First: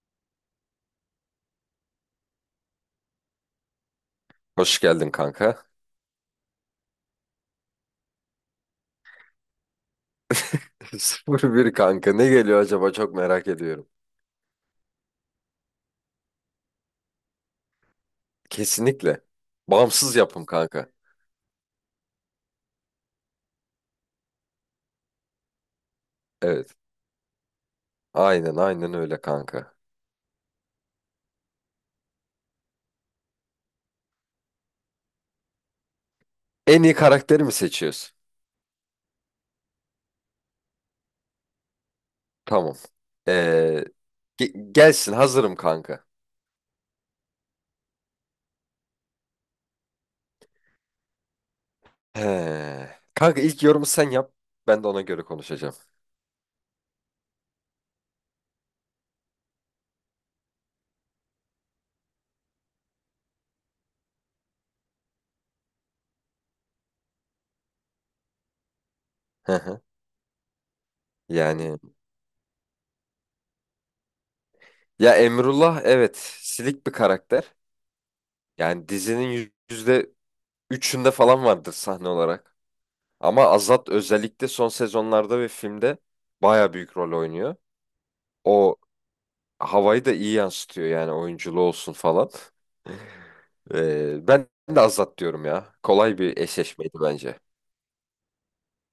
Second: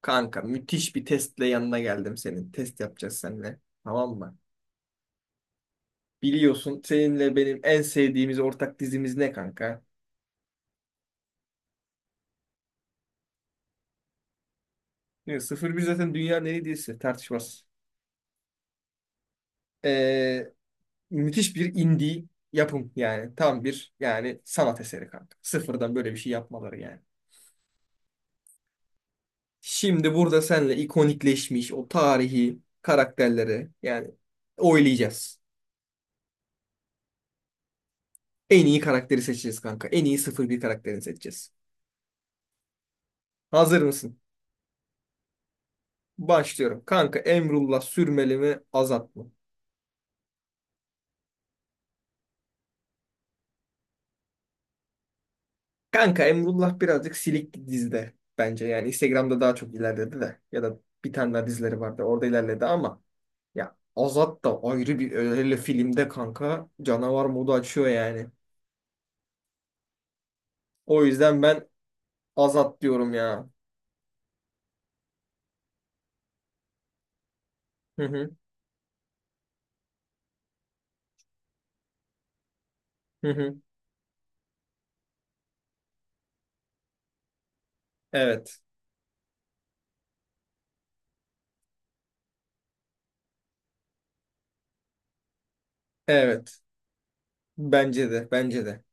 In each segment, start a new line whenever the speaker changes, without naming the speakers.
Kanka müthiş bir testle yanına geldim senin. Test yapacağız seninle. Tamam mı?
Hoş geldin kanka.
Biliyorsun seninle benim en sevdiğimiz ortak dizimiz ne kanka?
Sıfır Bir kanka. Ne geliyor acaba, çok merak ediyorum.
Ne, 01 zaten dünyanın en iyi dizisi tartışmaz.
Kesinlikle. Bağımsız yapım
Ee,
kanka.
Müthiş bir indie yapım yani. Tam bir yani sanat eseri kanka. Sıfırdan böyle bir şey
Evet.
yapmaları yani.
Aynen aynen öyle kanka.
Şimdi burada seninle ikonikleşmiş o tarihi karakterleri yani oylayacağız.
En iyi karakteri mi seçiyoruz?
En iyi karakteri seçeceğiz kanka. En iyi sıfır bir karakterini seçeceğiz.
Tamam.
Hazır
Ee,
mısın?
Gelsin, hazırım kanka.
Başlıyorum. Kanka Emrullah sürmeli mi azat mı?
He. Kanka, ilk yorumu sen yap. Ben de ona göre konuşacağım.
Kanka Emrullah birazcık silik dizide bence. Yani Instagram'da daha çok ilerledi de. Ya da bir tane daha dizileri vardı. Orada ilerledi ama ya Azat da ayrı bir öyle filmde kanka canavar modu açıyor yani.
Hı hı.
O yüzden ben
Yani
Azat diyorum ya.
ya Emrullah, evet, silik bir karakter.
Hı hı
Yani dizinin %3'ünde falan vardır sahne olarak.
hı
Ama
hı.
Azat özellikle son sezonlarda ve filmde baya büyük rol oynuyor.
Evet.
O havayı da iyi yansıtıyor, yani oyunculuğu olsun falan. Ben de Azat diyorum ya. Kolay bir
Evet.
eşleşmeydi bence.
Bence de. Bence de.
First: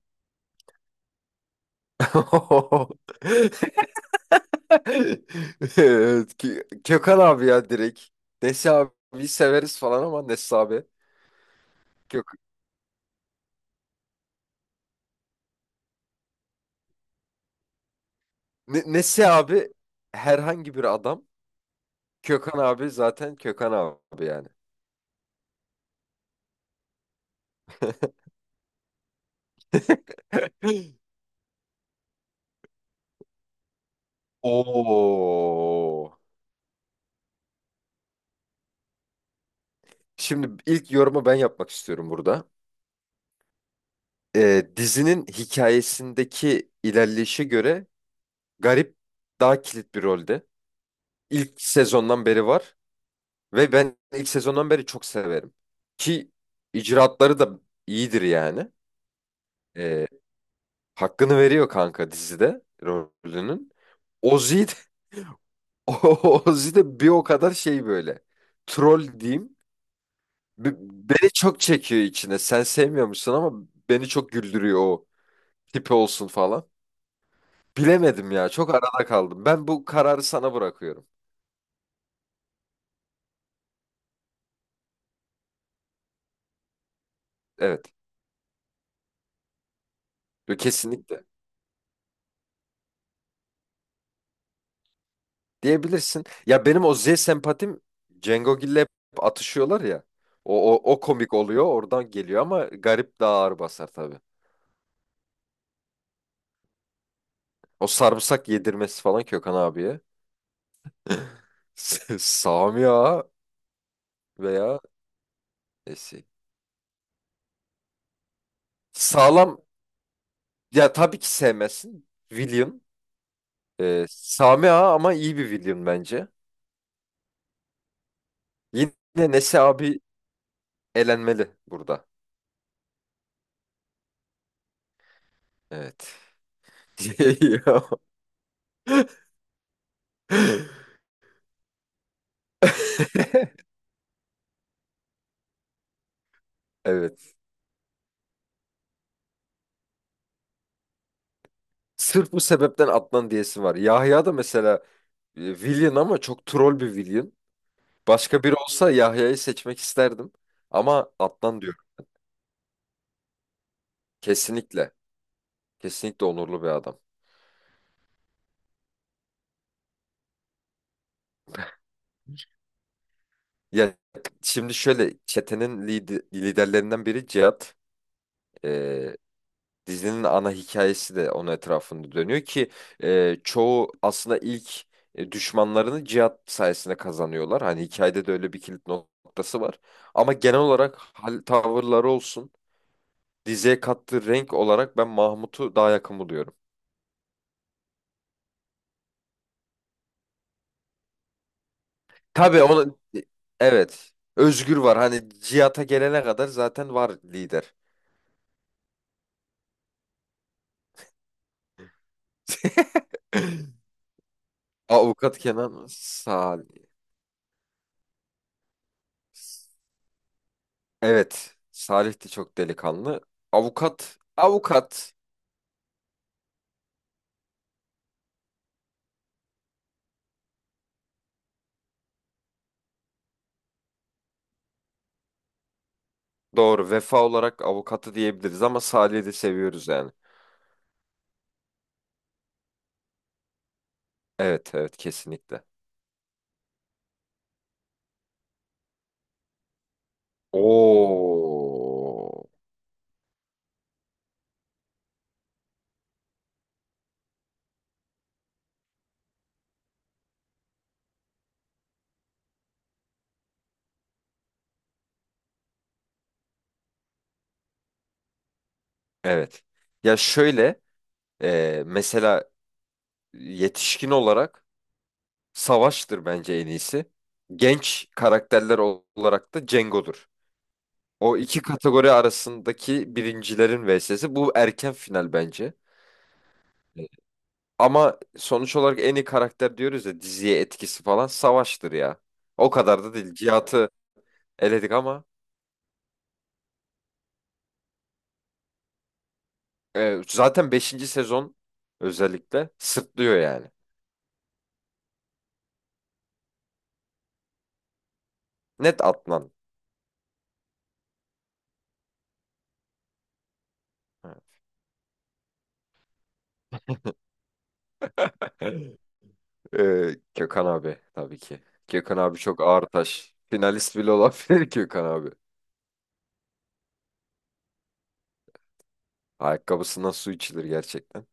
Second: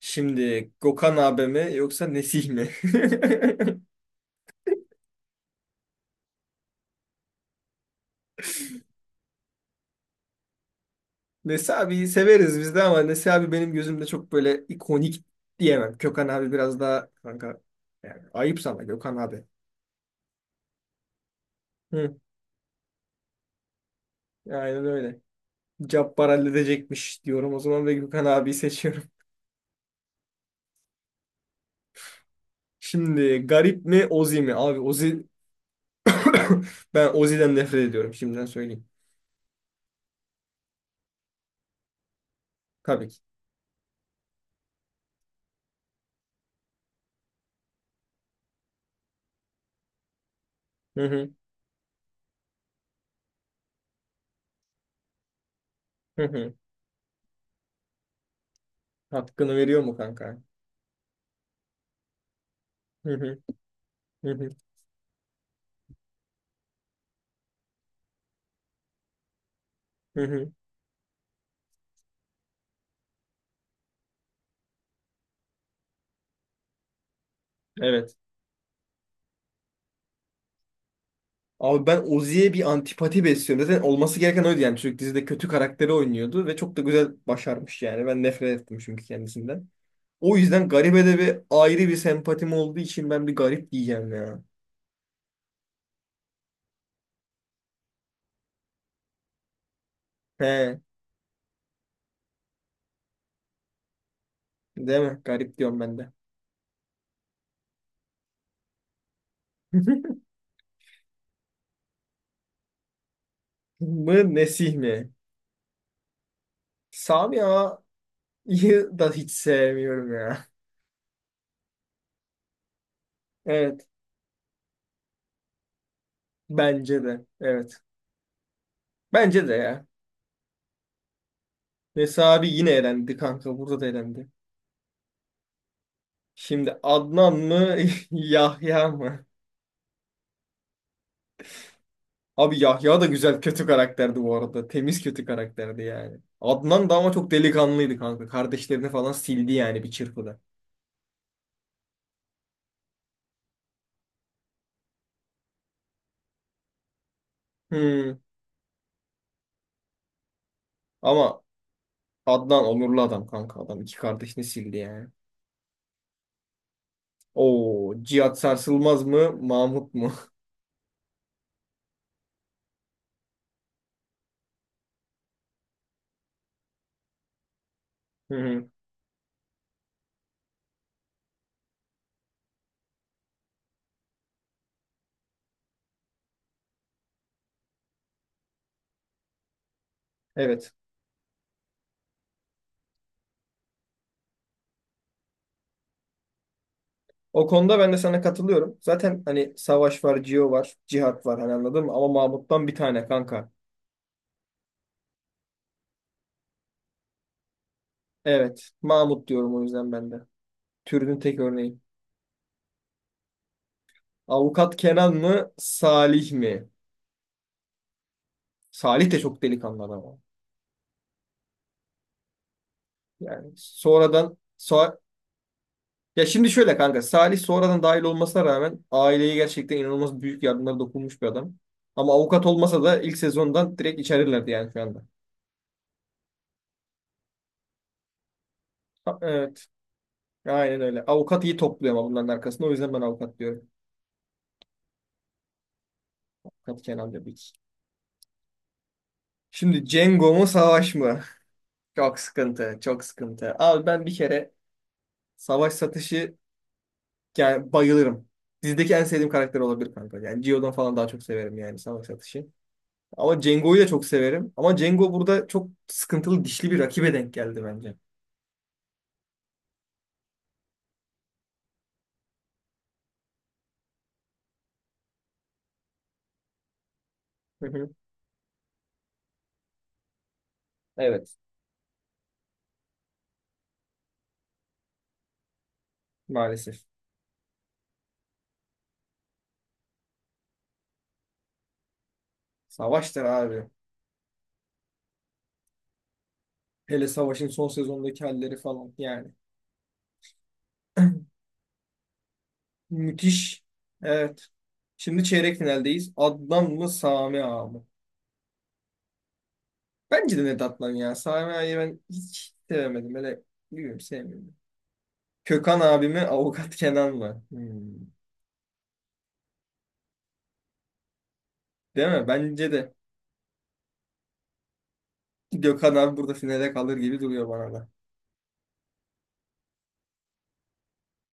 Şimdi Gökhan abi mi yoksa Nesih mi?
Evet, Kökan abi ya, direkt. Nesi abi severiz falan ama Nesi abi.
Nesi abiyi
Kök
severiz biz de ama Nesi abi benim gözümde çok böyle ikonik diyemem. Gökhan abi biraz daha kanka yani ayıp sana Gökhan
Nesi
abi.
abi herhangi bir adam.
Hı,
Kökan abi zaten Kökan abi yani.
aynen öyle. Cabbar halledecekmiş diyorum o zaman ve Gökhan abiyi seçiyorum. Şimdi garip mi Ozi mi? Abi Ozi
Oo.
ben Ozi'den nefret ediyorum şimdiden söyleyeyim.
Şimdi ilk yorumu ben yapmak istiyorum burada.
Tabii ki.
Dizinin hikayesindeki ilerleyişe göre Garip daha kilit bir rolde.
Hı hı,
İlk sezondan beri var ve ben ilk sezondan beri çok severim.
hı
Ki
hı.
icraatları da iyidir yani.
Hakkını veriyor mu
Ee,
kanka?
Hakkını veriyor kanka, dizide
Hı hı,
rolünün.
hı hı,
Ozzy de, Ozzy de bir o kadar şey böyle. Troll diyeyim.
hı hı.
Beni çok çekiyor içine. Sen sevmiyor musun ama beni çok güldürüyor o, tipi olsun falan.
Evet.
Bilemedim ya. Çok arada kaldım. Ben bu kararı sana bırakıyorum.
Abi ben Ozzy'ye bir antipati besliyorum. Zaten olması gereken oydu yani. Çocuk dizide kötü karakteri oynuyordu ve çok da güzel başarmış
Evet.
yani. Ben nefret ettim çünkü kendisinden. O
Yo,
yüzden garibe de
kesinlikle.
bir ayrı bir sempatim olduğu için ben bir garip diyeceğim ya.
Diyebilirsin. Ya, benim o Z sempatim Cengo Gill'le hep atışıyorlar ya. O,
He,
o, o komik oluyor. Oradan geliyor ama garip daha ağır basar tabii.
değil mi? Garip diyorum ben de.
O sarımsak yedirmesi falan Kökan abiye. Sami Ağa
Mı Nesih
veya
mi?
Esi.
Sami Ağa'yı da hiç
Sağlam.
sevmiyorum ya.
Ya tabii ki sevmezsin. William.
Evet.
Sami Ağa ama iyi bir William bence.
Bence de. Evet.
Yine
Bence de
Nesi
ya.
abi elenmeli
Ve
burada.
Sami yine elendi kanka. Burada da elendi.
Evet.
Şimdi Adnan mı
Ya.
Yahya mı? Abi Yahya da güzel kötü karakterdi bu arada. Temiz kötü karakterdi yani. Adnan da ama çok
Evet.
delikanlıydı kanka. Kardeşlerini falan sildi yani bir çırpıda.
Sırf bu sebepten atlan diyesi var. Yahya da mesela villain ama çok troll bir villain.
Hmm.
Başka biri olsa Yahya'yı seçmek isterdim. Ama
Ama
atlan diyorum.
Adnan onurlu adam kanka. Adam iki kardeşini sildi
Kesinlikle.
yani.
Kesinlikle onurlu bir adam.
Oo, Cihat Sarsılmaz mı? Mahmut mu?
Ya şimdi şöyle, çetenin liderlerinden biri Cihat.
Hı hı.
Dizinin ana hikayesi de onun etrafında dönüyor ki çoğu aslında ilk düşmanlarını Cihat sayesinde kazanıyorlar. Hani hikayede de öyle bir kilit noktası var. Ama genel
Evet.
olarak hal tavırları olsun, diziye kattığı renk olarak ben Mahmut'u daha yakın buluyorum.
O konuda ben de sana katılıyorum. Zaten hani Savaş var, Cio var, Cihat var hani anladın mı? Ama
Tabii
Mahmut'tan bir
ona,
tane kanka.
evet, Özgür var. Hani Cihata gelene kadar zaten var lider.
Evet. Mahmut diyorum o yüzden ben de. Türünün tek örneği. Avukat Kenan
Avukat
mı?
Kenan
Salih mi?
Salih.
Salih de çok delikanlı adam abi.
Evet, Salih de çok delikanlı.
Yani
Avukat,
sonradan so-
avukat
Ya şimdi şöyle kanka Salih sonradan dahil olmasına rağmen aileye gerçekten inanılmaz büyük yardımlar dokunmuş bir adam. Ama avukat olmasa da ilk sezondan direkt içerirlerdi yani şu anda.
Doğru. Vefa olarak avukatı diyebiliriz ama
Ha,
Salih'i de
evet,
seviyoruz yani.
aynen öyle. Avukat iyi topluyor ama bunların arkasında. O yüzden ben avukat diyorum.
Evet, evet, kesinlikle.
Avukat Kenan Bebek. Şimdi Cengo mu savaş mı? Çok
Oo.
sıkıntı, çok sıkıntı. Abi ben bir kere savaş satışı yani bayılırım. Dizideki en sevdiğim karakter olabilir kanka. Yani Gio'dan falan daha çok severim yani savaş satışı. Ama Cengo'yu da çok severim. Ama Cengo burada çok sıkıntılı dişli bir rakibe denk geldi bence.
Evet. Ya şöyle, mesela yetişkin olarak Savaş'tır bence en iyisi.
Hı hı.
Genç karakterler olarak da Cengo'dur.
Evet.
O iki kategori arasındaki birincilerin vs'si. Bu erken final bence.
Maalesef.
Evet. Ama sonuç olarak en iyi karakter diyoruz ya, diziye etkisi falan Savaş'tır ya. O kadar da
Savaşlar
değil.
abi.
Cihat'ı eledik ama
Hele Savaş'ın son sezondaki halleri falan yani.
zaten beşinci sezon özellikle sırtlıyor
Müthiş.
yani.
Evet. Şimdi çeyrek finaldeyiz. Adnan mı Sami Ağa mı?
Net Adnan.
Bence de net Adnan ya. Sami Ağa'yı ben hiç sevemedim. Hele bilmiyorum sevmiyorum. Kökan abi mi Avukat Kenan mı? Hmm.
Gökhan abi tabii ki.
Değil
Gökhan
mi?
abi çok
Bence
ağır
de.
taş. Finalist bile olabilir Gökhan abi.
Gökhan abi burada finale kalır gibi duruyor bana da.
Ayakkabısından su içilir gerçekten.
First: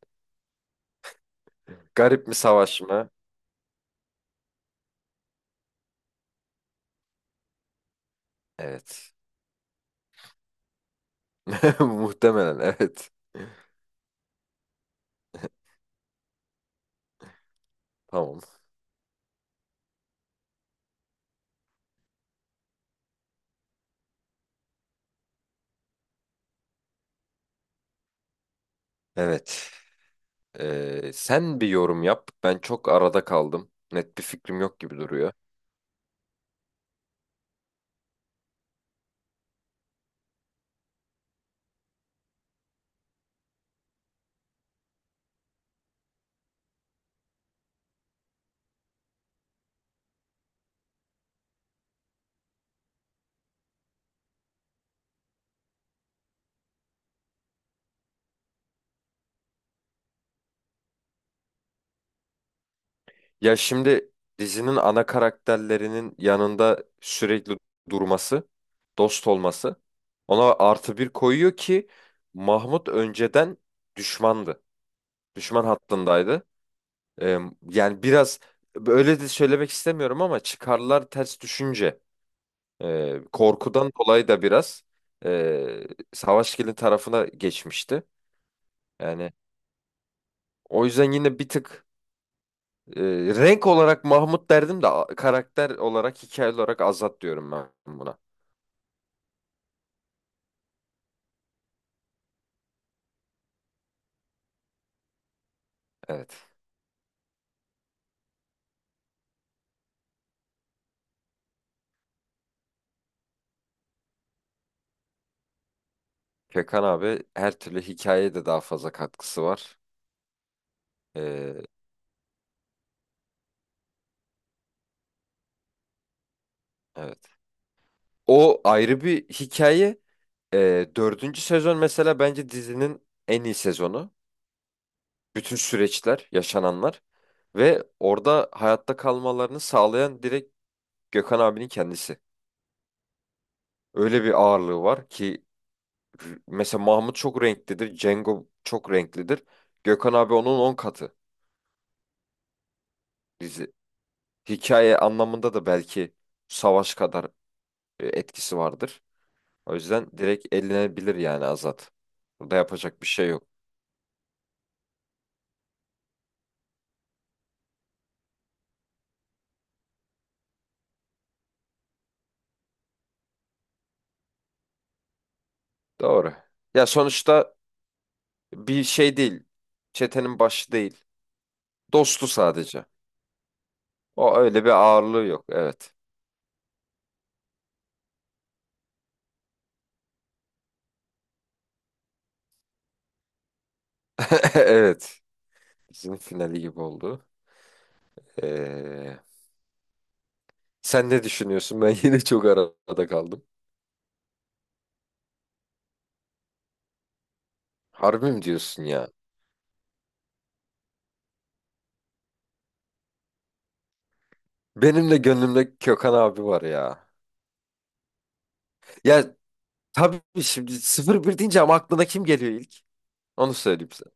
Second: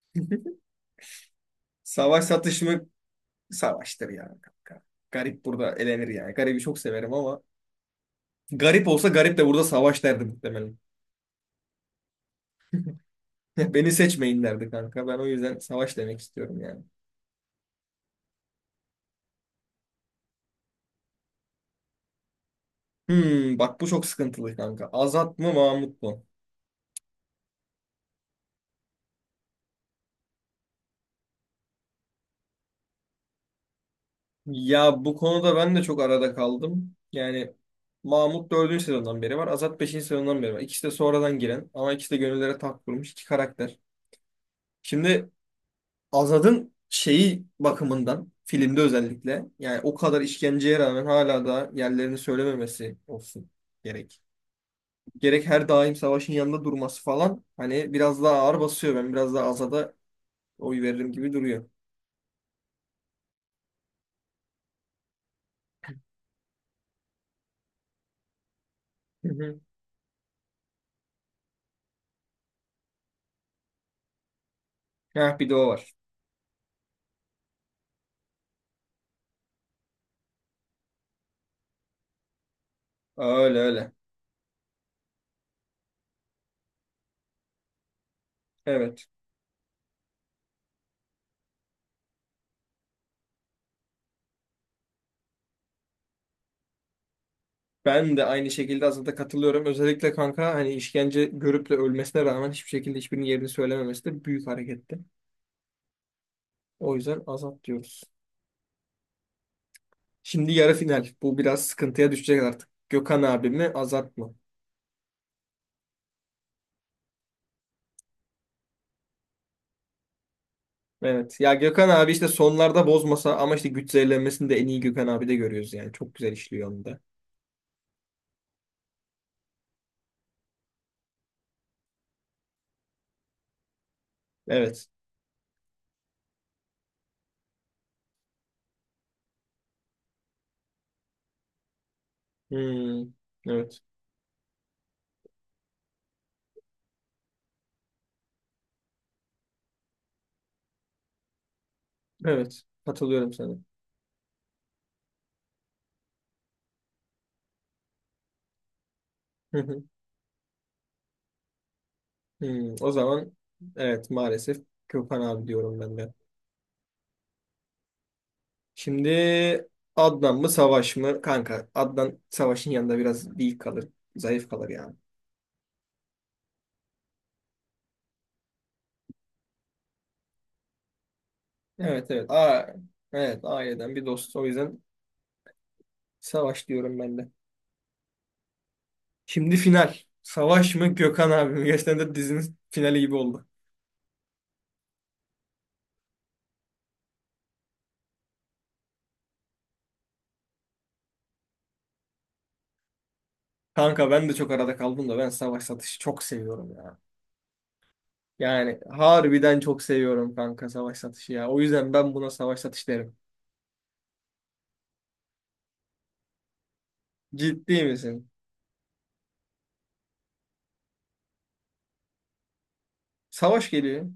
Savaş
Garip mi,
satış mı?
Savaş mı?
Savaştır ya kanka. Garip burada elenir yani. Garibi çok severim ama garip olsa
Evet.
garip de burada savaş derdi muhtemelen.
Muhtemelen evet.
Beni seçmeyin derdi kanka. Ben o yüzden savaş demek istiyorum yani.
Tamam.
Hmm, bak bu çok sıkıntılı kanka. Azat mı Mahmut mu?
Evet. Sen bir yorum yap. Ben çok arada kaldım. Net bir fikrim yok gibi
Ya bu
duruyor.
konuda ben de çok arada kaldım. Yani Mahmut 4. sezondan beri var. Azat beşinci sezondan beri var. İkisi de sonradan giren ama ikisi de gönüllere taht kurmuş iki karakter. Şimdi Azad'ın şeyi bakımından filmde özellikle yani o kadar işkenceye rağmen hala da yerlerini söylememesi olsun gerek. Gerek her daim savaşın yanında durması falan hani biraz daha ağır basıyor. Ben biraz daha Azad'a oy veririm gibi duruyor.
Ya şimdi dizinin ana karakterlerinin yanında sürekli durması,
Hı
dost
hı.
olması ona artı bir koyuyor ki Mahmut önceden düşmandı.
Heh, bir de
Düşman
o var.
hattındaydı. Ee, Yani biraz öyle de söylemek istemiyorum ama çıkarlar ters düşünce,
Öyle öyle.
korkudan dolayı da biraz e, Savaşgil'in tarafına geçmişti.
Evet.
Yani o yüzden yine bir tık, Ee, renk olarak Mahmut derdim de karakter olarak, hikaye olarak Azat diyorum ben
Ben
buna.
de aynı şekilde Azad'a katılıyorum. Özellikle kanka hani işkence görüp de ölmesine rağmen hiçbir şekilde hiçbirinin yerini söylememesi de büyük hareketti.
Evet.
O yüzden Azad diyoruz. Şimdi yarı final. Bu biraz sıkıntıya düşecek artık. Gökhan abi mi, Azat mı?
Gökhan abi, her türlü hikayeye de daha fazla katkısı var.
Evet. Ya
Ee,
Gökhan abi işte sonlarda bozmasa ama işte güç zehirlenmesini de en iyi Gökhan abi de görüyoruz yani. Çok güzel işliyor onu da.
evet. O ayrı bir hikaye. Dördüncü sezon mesela bence dizinin en iyi sezonu.
Evet.
Bütün süreçler, yaşananlar ve orada hayatta kalmalarını sağlayan direkt Gökhan abinin kendisi.
Hmm. Evet.
Öyle bir ağırlığı var ki mesela Mahmut çok renklidir, Cengo çok renklidir. Gökhan abi onun 10 katı.
Evet. Katılıyorum sana.
Dizi, hikaye anlamında da belki savaş kadar etkisi vardır.
Hı
O
hı.
yüzden direkt elenebilir yani Azat. Burada
Hmm. O
yapacak bir şey
zaman
yok.
evet maalesef Gökhan abi diyorum ben de. Şimdi Adnan mı Savaş mı? Kanka Adnan Savaş'ın yanında biraz değil kalır. Zayıf kalır yani.
Doğru. Ya sonuçta bir şey değil. Çetenin başı değil.
Evet
Dostu
evet. Aa,
sadece.
evet aileden bir dost.
O
O
öyle bir
yüzden
ağırlığı yok. Evet.
Savaş diyorum ben de. Şimdi final. Savaş mı Gökhan abi mi? Gerçekten de dizinin finali gibi oldu.
Evet. Bizim finali gibi oldu. Ee, Sen ne düşünüyorsun? Ben yine çok arada kaldım.
Kanka ben de çok arada kaldım da ben Savaş Satış'ı çok seviyorum ya.
Harbi mi
Yani
diyorsun ya?
harbiden çok seviyorum kanka Savaş Satış'ı ya. O yüzden ben buna Savaş Satış derim.
Benim de gönlümde Kökan abi var ya.
Ciddi misin?
Ya tabii, şimdi Sıfır Bir deyince, ama aklına kim geliyor ilk? Onu
Savaş
söyleyeyim
geliyor.
sana.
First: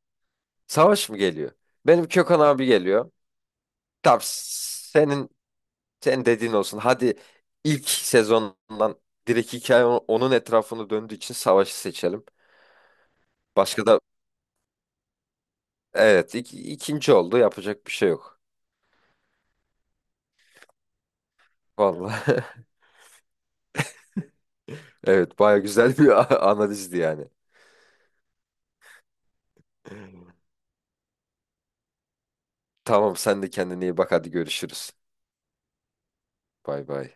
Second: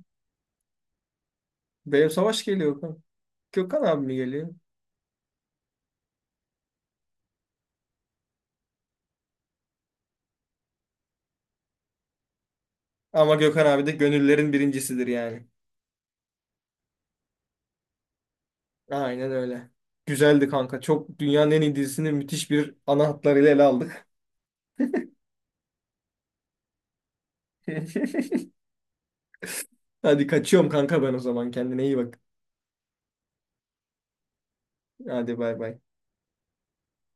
Savaş mı geliyor? Benim
Benim
Kökan
Savaş
abi
geliyor kanka.
geliyor.
Gökhan abi mi
Tamam,
geliyor?
senin dediğin olsun. Hadi, ilk sezondan direkt hikaye onun etrafını döndüğü için savaşı seçelim.
Ama Gökhan abi
Başka
de
da,
gönüllerin birincisidir yani.
evet, ikinci oldu, yapacak bir şey yok.
Aynen öyle. Güzeldi kanka. Çok dünyanın en iyi dizisini müthiş
Vallahi
bir ana hatlarıyla ele aldık.
evet, baya güzel bir analizdi yani.
Hadi kaçıyorum kanka ben o zaman. Kendine iyi bak.
Tamam, sen de kendine iyi bak, hadi görüşürüz.
Hadi bay bay.
Bay bay.